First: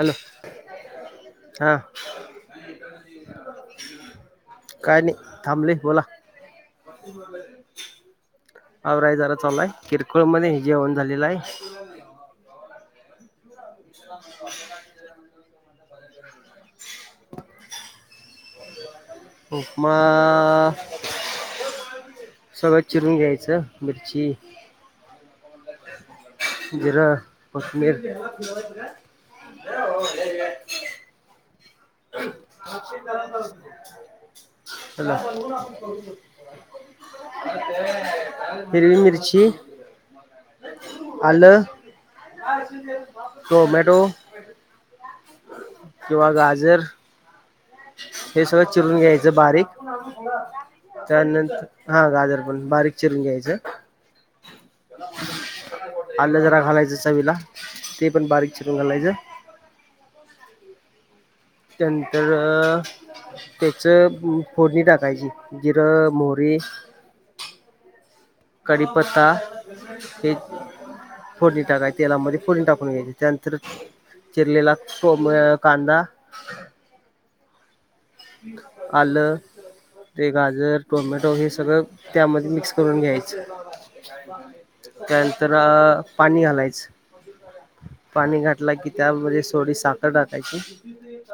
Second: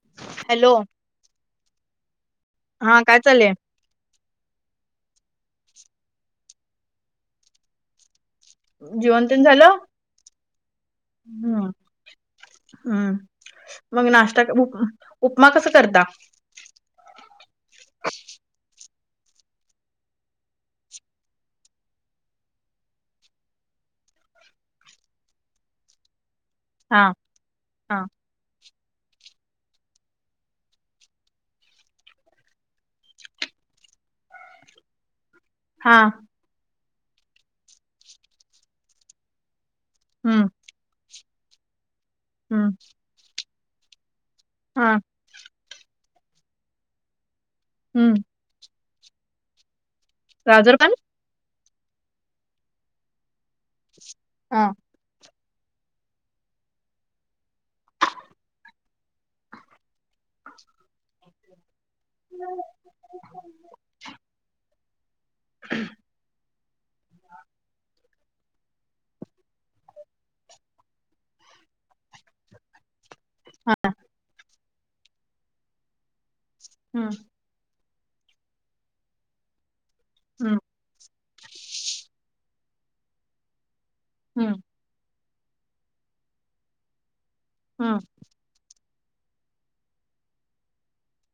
Hello. Hello हां. हा काय चालय काय नाही. थांबलेत बोला. आवरायचं जेवण जरा तेन चालू झालं आहे. किरकोळ मध्ये जेवण झालेलं हम्म आहे. हम्म. मग नाश्ता करू का? उपमा कसं करता? उपमा - सगळं चिरून घ्यायचं. मिरची - हा जिरं, कोथमिर ‌- हा हॅलो. हा हिरवी मिरची हम्म - आलं, हम्म टोमॅटो - हा किंवा गाजर - हं. हे सगळं चिरून घ्यायचं बारीक. गाजर पण त्यानंतर, हं. गाजर पण बारीक चिरून घ्यायचं. हां. आलं जरा घालायचं चवीला ते पण बारीक चिकून घालायचं. त्यानंतर त्याचं फोडणी टाकायची. गिर मोरी. हा, कढीपत्ता हे. फोडणी टाकाय तेलामध्ये फोडणी टाकून घ्यायची त्यानंतर. चिरलेला सोम कांदा. हम्म. आलं ते हम्म गाजर टोमॅटो वगैरे हे सगळं. त्यामध्ये मिक्स करून घ्यायच. हम्म त्यानंतर पाणी घालायचं. हम. पाणी घातला की त्यामध्ये थोडी साखर टाकायची.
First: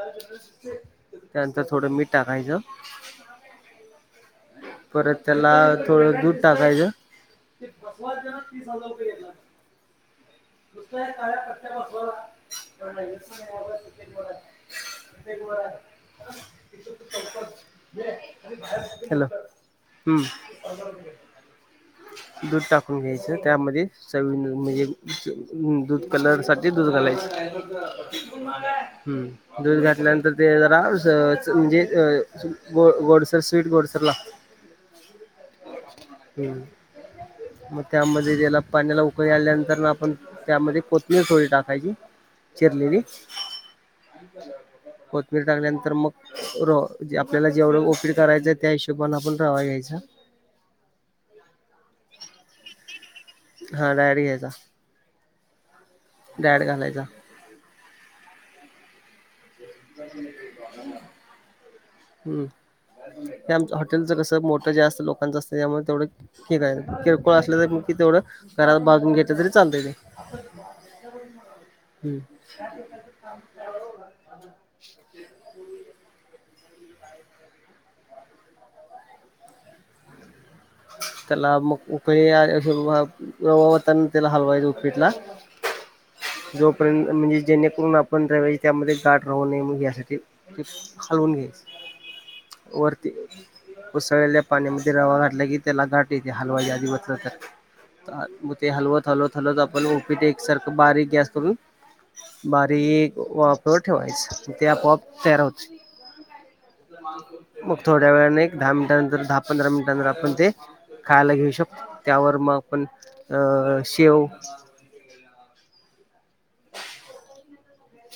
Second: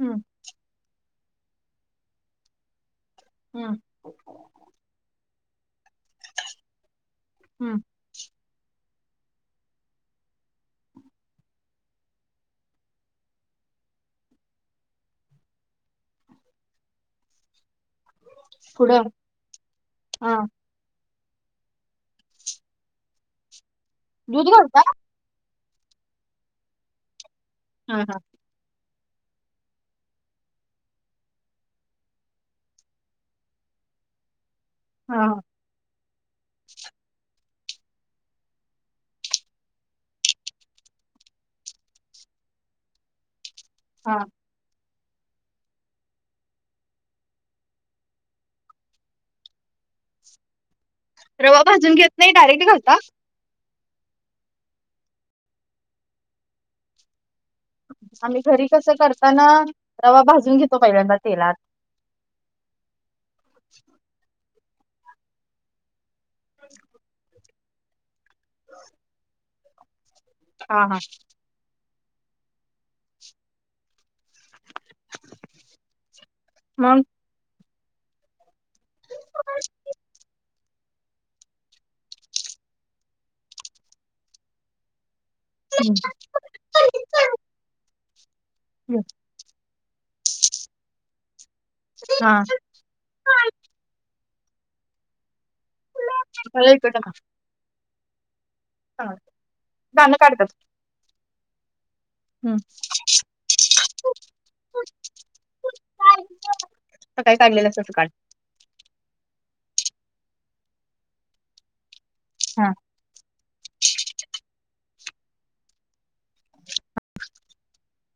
''हं'' त्यानंतर थोडं मीठ टाकायचं. ह, परत त्याला थोडं दूध टाकायचं. हम्म नुत काळ्या प्रते बसला. [unintelligible] ड सु क [unintelligible] [inaudible] पुढं हॅलो हम्म. हा दूध टाकून घ्यायचं त्यामध्ये सवी दूध न घालता म्हणजे. च दूध कलर साठी दूध घालायच हा हा हम्म. दूध घातल्यानंतर ते जरा म्हणजे ग गो गोडसर स्वीट गोडसर लागत. [inaudible] हा, हम्म मग त्यामध्ये त्याला पाण्याला उकळी आल्यानंतर आप ''--'' पण त्यामध्ये कोथीर थोडी टाकायची चिरलेली. हा. कोथबिरी टाकल्यानंतर मग. र आपल्याला जेवढं ओपीड करायचं त्या हिशोबने आपण रवा घ्यायचा. रवा भाजून घेत नाही डायरेक्ट घालता. हा डायरेक्ट घ्यायचा. डायरेक्ट घालायचा. आम्ही घरी कसं करताना रवा भाजून घेतो पहिल्यांदा तेलात. हम्म ते आमच हॉटेलचं कस मोठ जे असतं लोकांचं असतं त्यामुळे तेवढं. ठीकय किरकोळ असल्या तर मि तेवढं घरात भाजून घेत तरी चालतय ते. हा हा, हम्म. [inaudible] हम्म [inaudible] मग. त्याला मग उकळी रवा वाचायचा वाचायचा हलवायचं उपीटला. हम्म. जोपर्यंत म्हणजे जेणेकरून आपण रवा त्यामध्ये हम्म. गाठ. रव न [unintelligible] घ्यासाठी ते खालवून घ्याय. हां. वरती, ऊसळलेल्या पाण्यामध्ये रवा घातला की त्याला, गाठ ठीक ये, हलवाच्या आधी [unintelligible] बलं तर- ते हलवत, हलवत, हलवत आपण दान ऊपीट काढतात एकसारख बारीक गॅस करून बारीक् वाफेवर ठेवायचं, ते आपप तयार होते. हम्म. सकाळी काढलेलं मग असं काढ थोड्या वेळाने दहा मिनटानंतर, दहा पंधरा मिनटानंतर आपण ते खायला घेऊ शकतो, त्यावर मग हा आपण अ शेव [unintelligible]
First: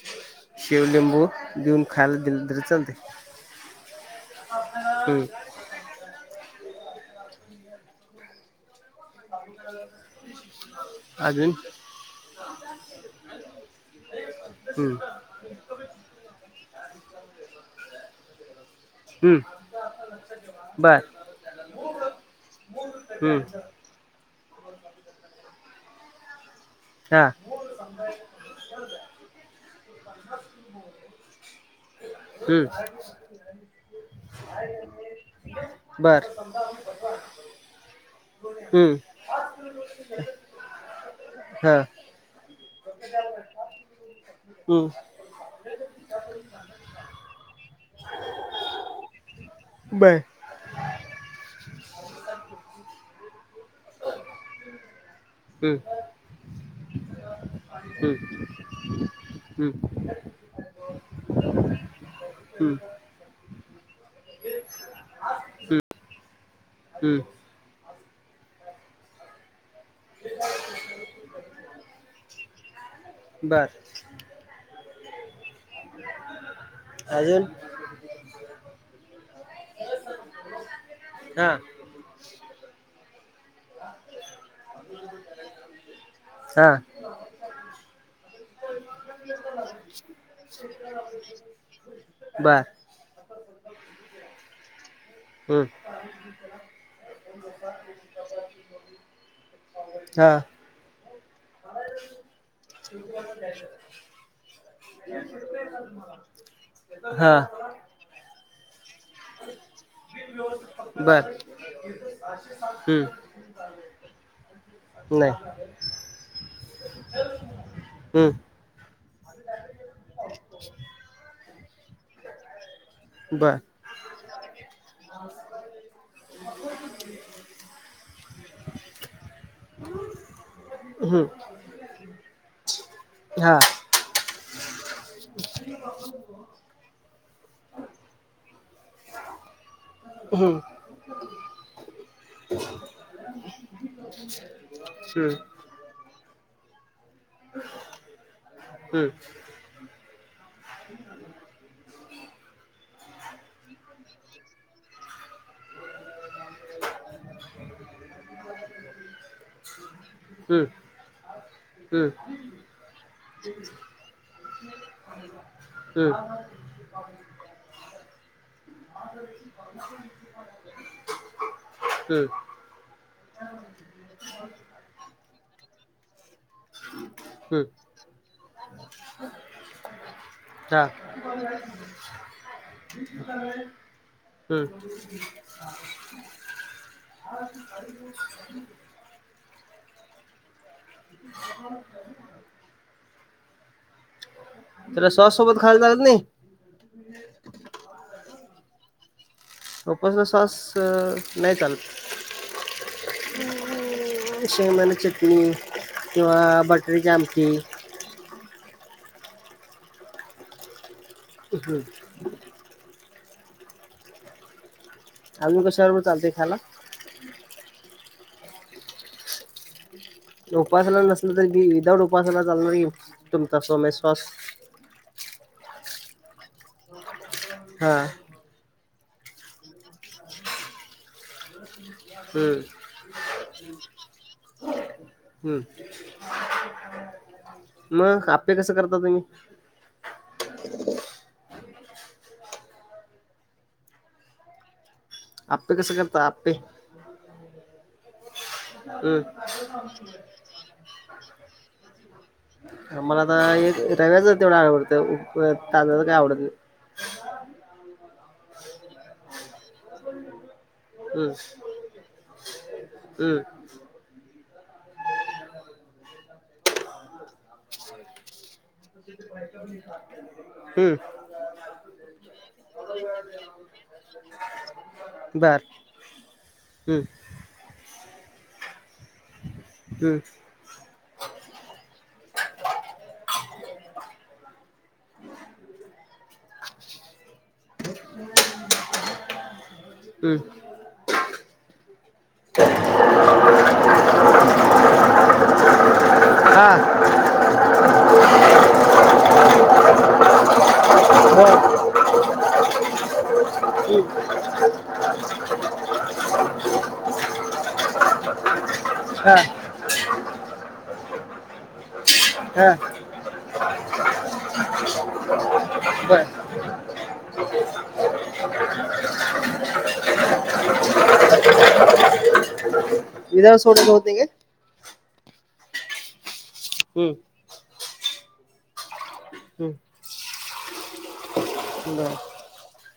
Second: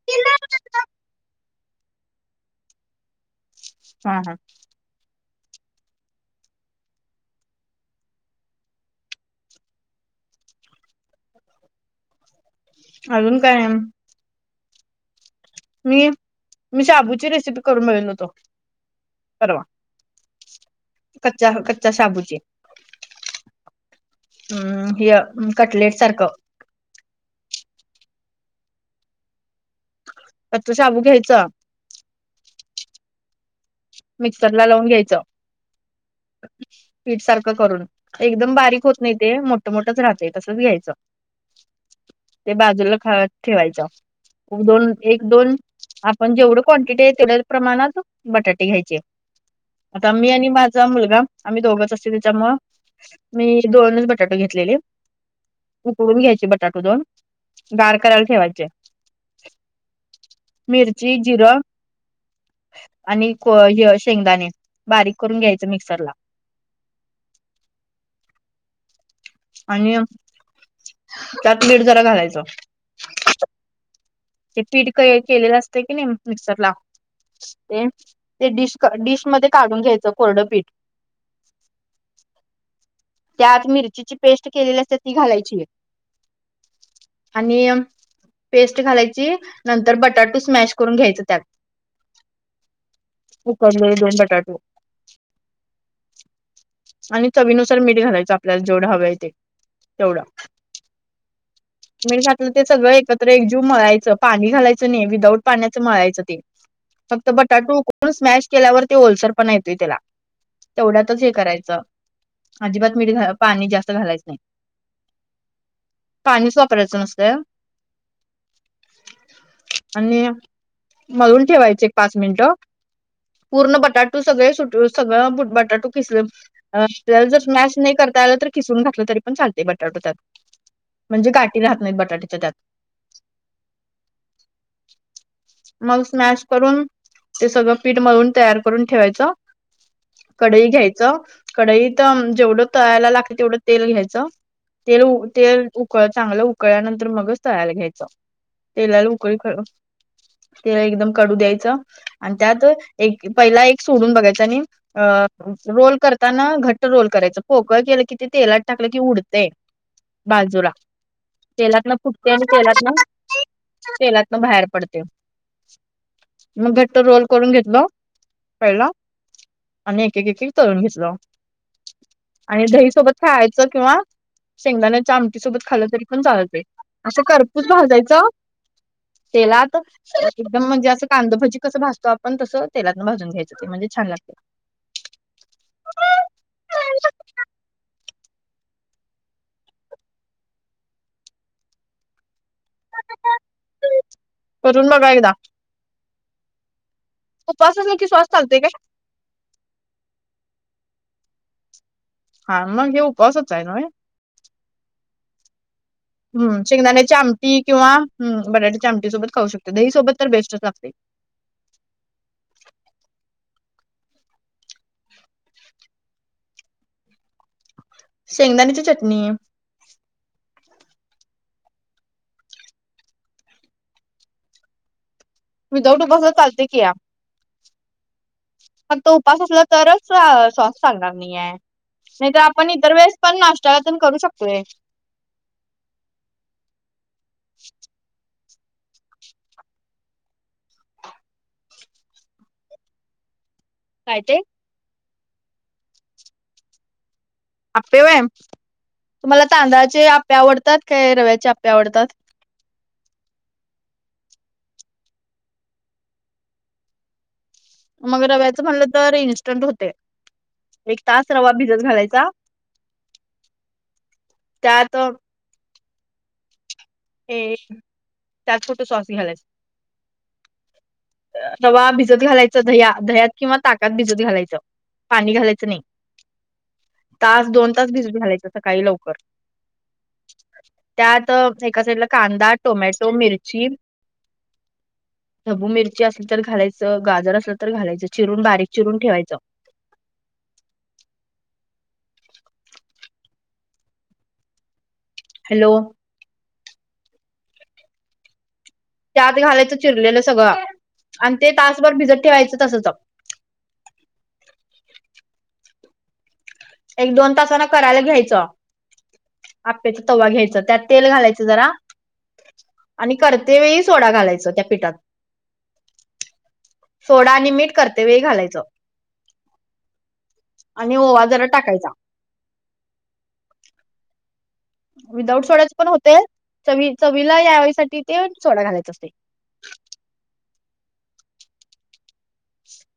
तिन शेव, लिंबू देऊन, खायला दिल, तरी चालते. हा हा. हम्म. अजून? अजून काय? हम्म. मी, मी शाबूची रेसिपी करून बघतल होतो. हम्म. बर कच्चा अ कच्चा शाबूची. हम्म हम्म, ह्य कटलेट सारखं. हा. तो शाबू घ्यायचा हम्म. मिक्सर ला लावून घ्यायचं. बर. पीठ सारखं करून. एकदम बारीक हम्म होत नही ते, मोठ-मोठच राहतय, तसच घ्यायचं. हा ते बाजूला, खा [unintelligible] ठेवायचं, हम्म दोन एक दोन आपण जेवढं क्वांटिटी ये,, तेवढ्या प्रमाणात बटाटे घ्यायचे आता बर मी आणि मा चं मुलगा, आम्ही दोघंच असते, त्याच्यामुळ मी दोनच बटाटे घेतलेले. हम्म उकडून घ्यायचे, बटाटे दोन. गार हम्म करायला ठेवायचे, हम्म मिरची जिरं हम्म. आणि थोडं जिरं शेंगदाणे बारीक करून घ्यायचं, मिक्सर ला. हम्म. आणि त्यात मीठ जरा घालायचं. बर. ते स्पीड क् हे केलेलं असत की नही, मिक्सर ला. अजून ते, ते डिस्क-डिश मध्ये काढून घ्यायचं, कोरडंपीठ. हं. त्यात मिरचीची पेस्ट केलेली असते, ती घालायची ये. हा आणि पेस्ट घालायची नंतर बटाटू स्मॅश करून घ्यायचं त्यात बर. उकडलेले दोन बटाटे हम्म. आणि चवीनुसार मीठ घालायचं आपल्याला जेवढं हव आहे ते तेवढं. हा [inaudible] मीठ घातलं ते सगळं एकत्र एकजीव मळायचं पाणी घालायचं नाही विदाऊट पाण्याचं मळायचं ते. फक्त हा बटाटू उकडून स्मॅश केल्यावर ते ओलसर पण येतोय त्याला तेवढ्यातच हे बर करायचं. अजिबात मीठ हम्म घाल पाणी जास्त घालायच नाही. नाही. पाणीच वापरायचं नसतं. हम्म आणि मळून ठेवायचं एक पाच मिनिट. बर पूर्ण बटाटू सगळे सुट सगळं बटाटू खिसले. जर स्मॅश नाही करता आलं तर खिसून घातलं तरी पण चालते बटाट त्यात, हम्म म्हणजे गाठ ते राहत नाहीत‌ बटाट्याच्या त्यात. हा. [inaudible] मग स्मॅश करून, ते सगळं पीठ मळून तयार करून ठेवायचं. हम्म कढई घ्यायच कढईत जेवढं तळायला लागते तेवढं तेल घ्यायचं, तेल हम्म तेल उकळ चांगलं उकळल्यानंतर मगच तळायला घ्यायचं, तेलाला उकळी ख तेला एकदम कढू द्यायचं आणि त्यात एक पहिला एक सोडून बघायच आणि रोल करताना घ ट रोल करायच पोकळ केलं कि ते तेलात टाकलं की उडतेय, हम्म बाजूला तेलातन हम्म फुटते आणि तेलातन, तेलातन बाहेर पडते. हम्म. मग घट्ट रोल करून घेतलो कळला आणि एक-एक, एक-एक तळून घेतलं. हम्म आणि दहीसोबत खायचं किंवा शेंगदाण्याच्या आमटी सोबत खालं तरी पण चालत. असं खरपूस हम्म भाजायचं, तेलात. एकदम हा म्हणजे असं कांदभजी कसं भाजतो आपण तसं तेलातून भाजून घ्यायचं ते म्हणजे छान लागत. हम्म. [inaudible] [inaudible] करून बघा त्याला एकदा सॉस सोबत खायला चालत नाही? उपवास असल की सॉस चालतंय काय? उपास सॉस नाही चालत. हा मग हे उपवासाचा आहे ना व्हय. हम्म शेंगदाण्याची चटणी किंवा हम्म बटाट्याची शेंगदाण्याची आमटी. किंवा बटाट्याची आमटी सोबत खाऊ शकते दही सोबत तर बेस्टच लागतंय. [inaudible] आजुन कसा बरोबर चालतंय खायाला? शेंगदाण्याची चटणी. उपासना नसल तरी विदाऊट उपासना चालणार की तुमचा टोमॅटो सॉस. विदाऊट उपवासाला चालते की या. हा. फक्त उपास असला तरच सॉस चालणार नाही ये. नाही तर हम्म आपण इतर वेळेस पण नाष्टयाल्या पण करू शकतोय. हम्म, मग आप्पे कसं करता तुम्ही? काय ते आप्पे कसं करता आप्पे आप्पे व्हय तुम्हाला हम्म तांदळाचे आप्पे आवडतात काय रव्याचे आप्पे आवडतात मला ना एक रव्याचं तेवढं आवडतं तांद्यळाच काय आवडतं नाही मग रव्याचं म्हटलं तर इन्स्टंट होतय एक तास हम्म रवा भिजत घालायचा हम्म त्यात हे एक हम्म रवा भिजत घालायचं दया दह्यात किंवा ताकात भिजत घालायचं पाणी बर घालायचं नाही हम्म तास दोन तास भिजत घालायच सकाळी लवकर हम्म त्यात एका साईडला कांदा, टोमॅटो, मिरची ढबू मिरची असली तर घालायचं गाजर असल तर घालायचं चिरून बारीक चिरून ठेवायचं हम्म हॅलो हा त्यात घालायचं चिरलेलं सगळं आणि ते बर तासभर भिजत ठेवायचं तसंच [inaudible] एक दोन तासान करायला घ्यायचं हा आप्याचा तवा घ्यायच त्यात तेल घालायचं जरा हा आणि करते वेळी सोडा घालायच त्या पीठात बर सोडा आणि मीठ करतेवेळी घालायचं आणि ओवा जरा टाकायचा विदाउट सोड्याच होत नाही काय विदाउट सोडयाच पण होतय चवी हम्म, चवीला यासाठी ते सोडा घालायच असतय बर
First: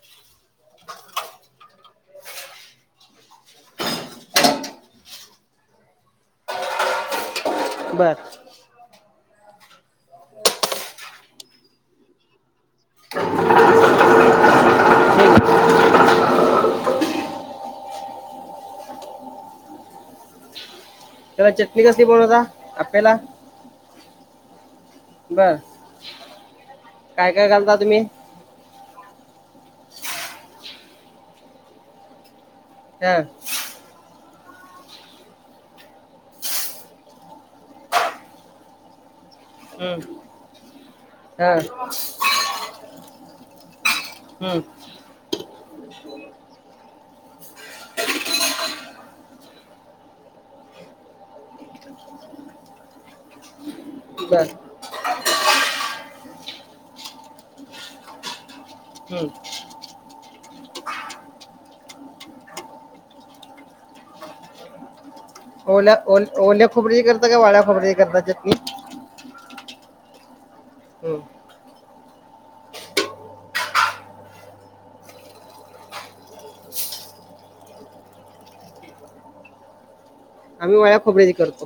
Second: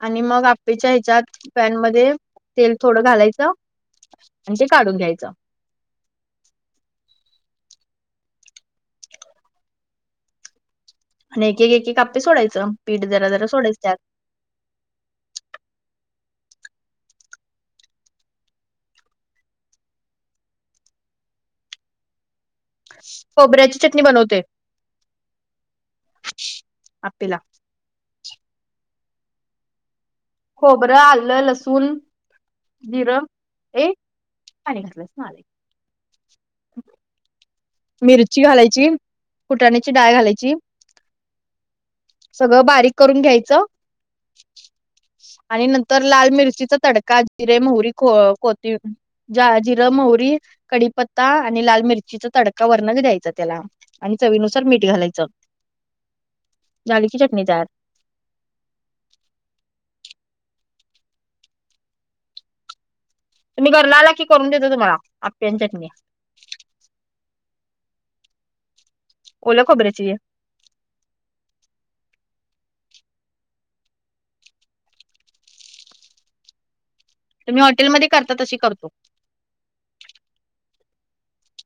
आणि मग आपेच्या हेच्यात पॅन मध्ये तेल थोडं घालायचं म्हणजे काढून घ्यायचं बर आणि एक एक आप्पे सोडायं पीठ जरा जरा सोडायचं त्यात ठीक आहे. तेव्हा चटणी कसली बनवता आप्याला खोबऱ्याची चटणी बनवते बर काय आपेला काय घालता तुम्ही खोबरं, आलं, लसूण, हा जिरं हे पाणी घातलं मिरची घालायची कुटाण्याची डाळ हम्म, घालायची हा सगळं बारीक करून घ्यायचं हम्म आणि नंतर लाल मिरचीचा तडका जिरे मोहरी ख कोती जा जिरं मोहरी कडीपत्ता आणि लाल मिरचीचा तडका वरनच द्यायचा त्याला आणि बर चवीनुसार मिठ घालायचं झाली की चटणी तयार हम्म तुम्ही घरला आला की करून देतो तुम्हाला आप्याची चटणी ओला ओ ओल्या खोबरेची करतात का वाळल्या खोबर्याची करत चटली. ओला खबर्याची. हम्म. तुम्ही हॉटेलमध्ये करता तशी करतो. आम्ही वया्या खोबऱ्याची करतो.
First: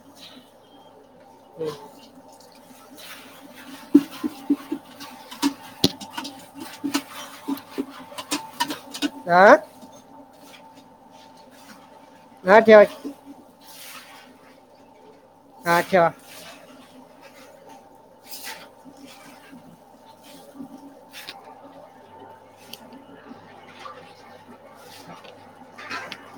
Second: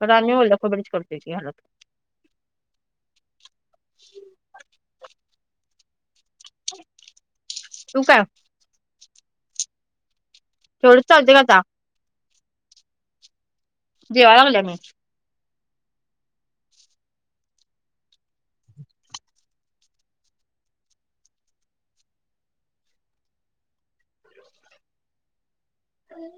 तर आम्ही ओल्या खोबरीच करत हलत. तू काय. आह. तेवढं चालते का आता. हा ठवा की. जेव लावल्या मी. हा ठेवा. कर.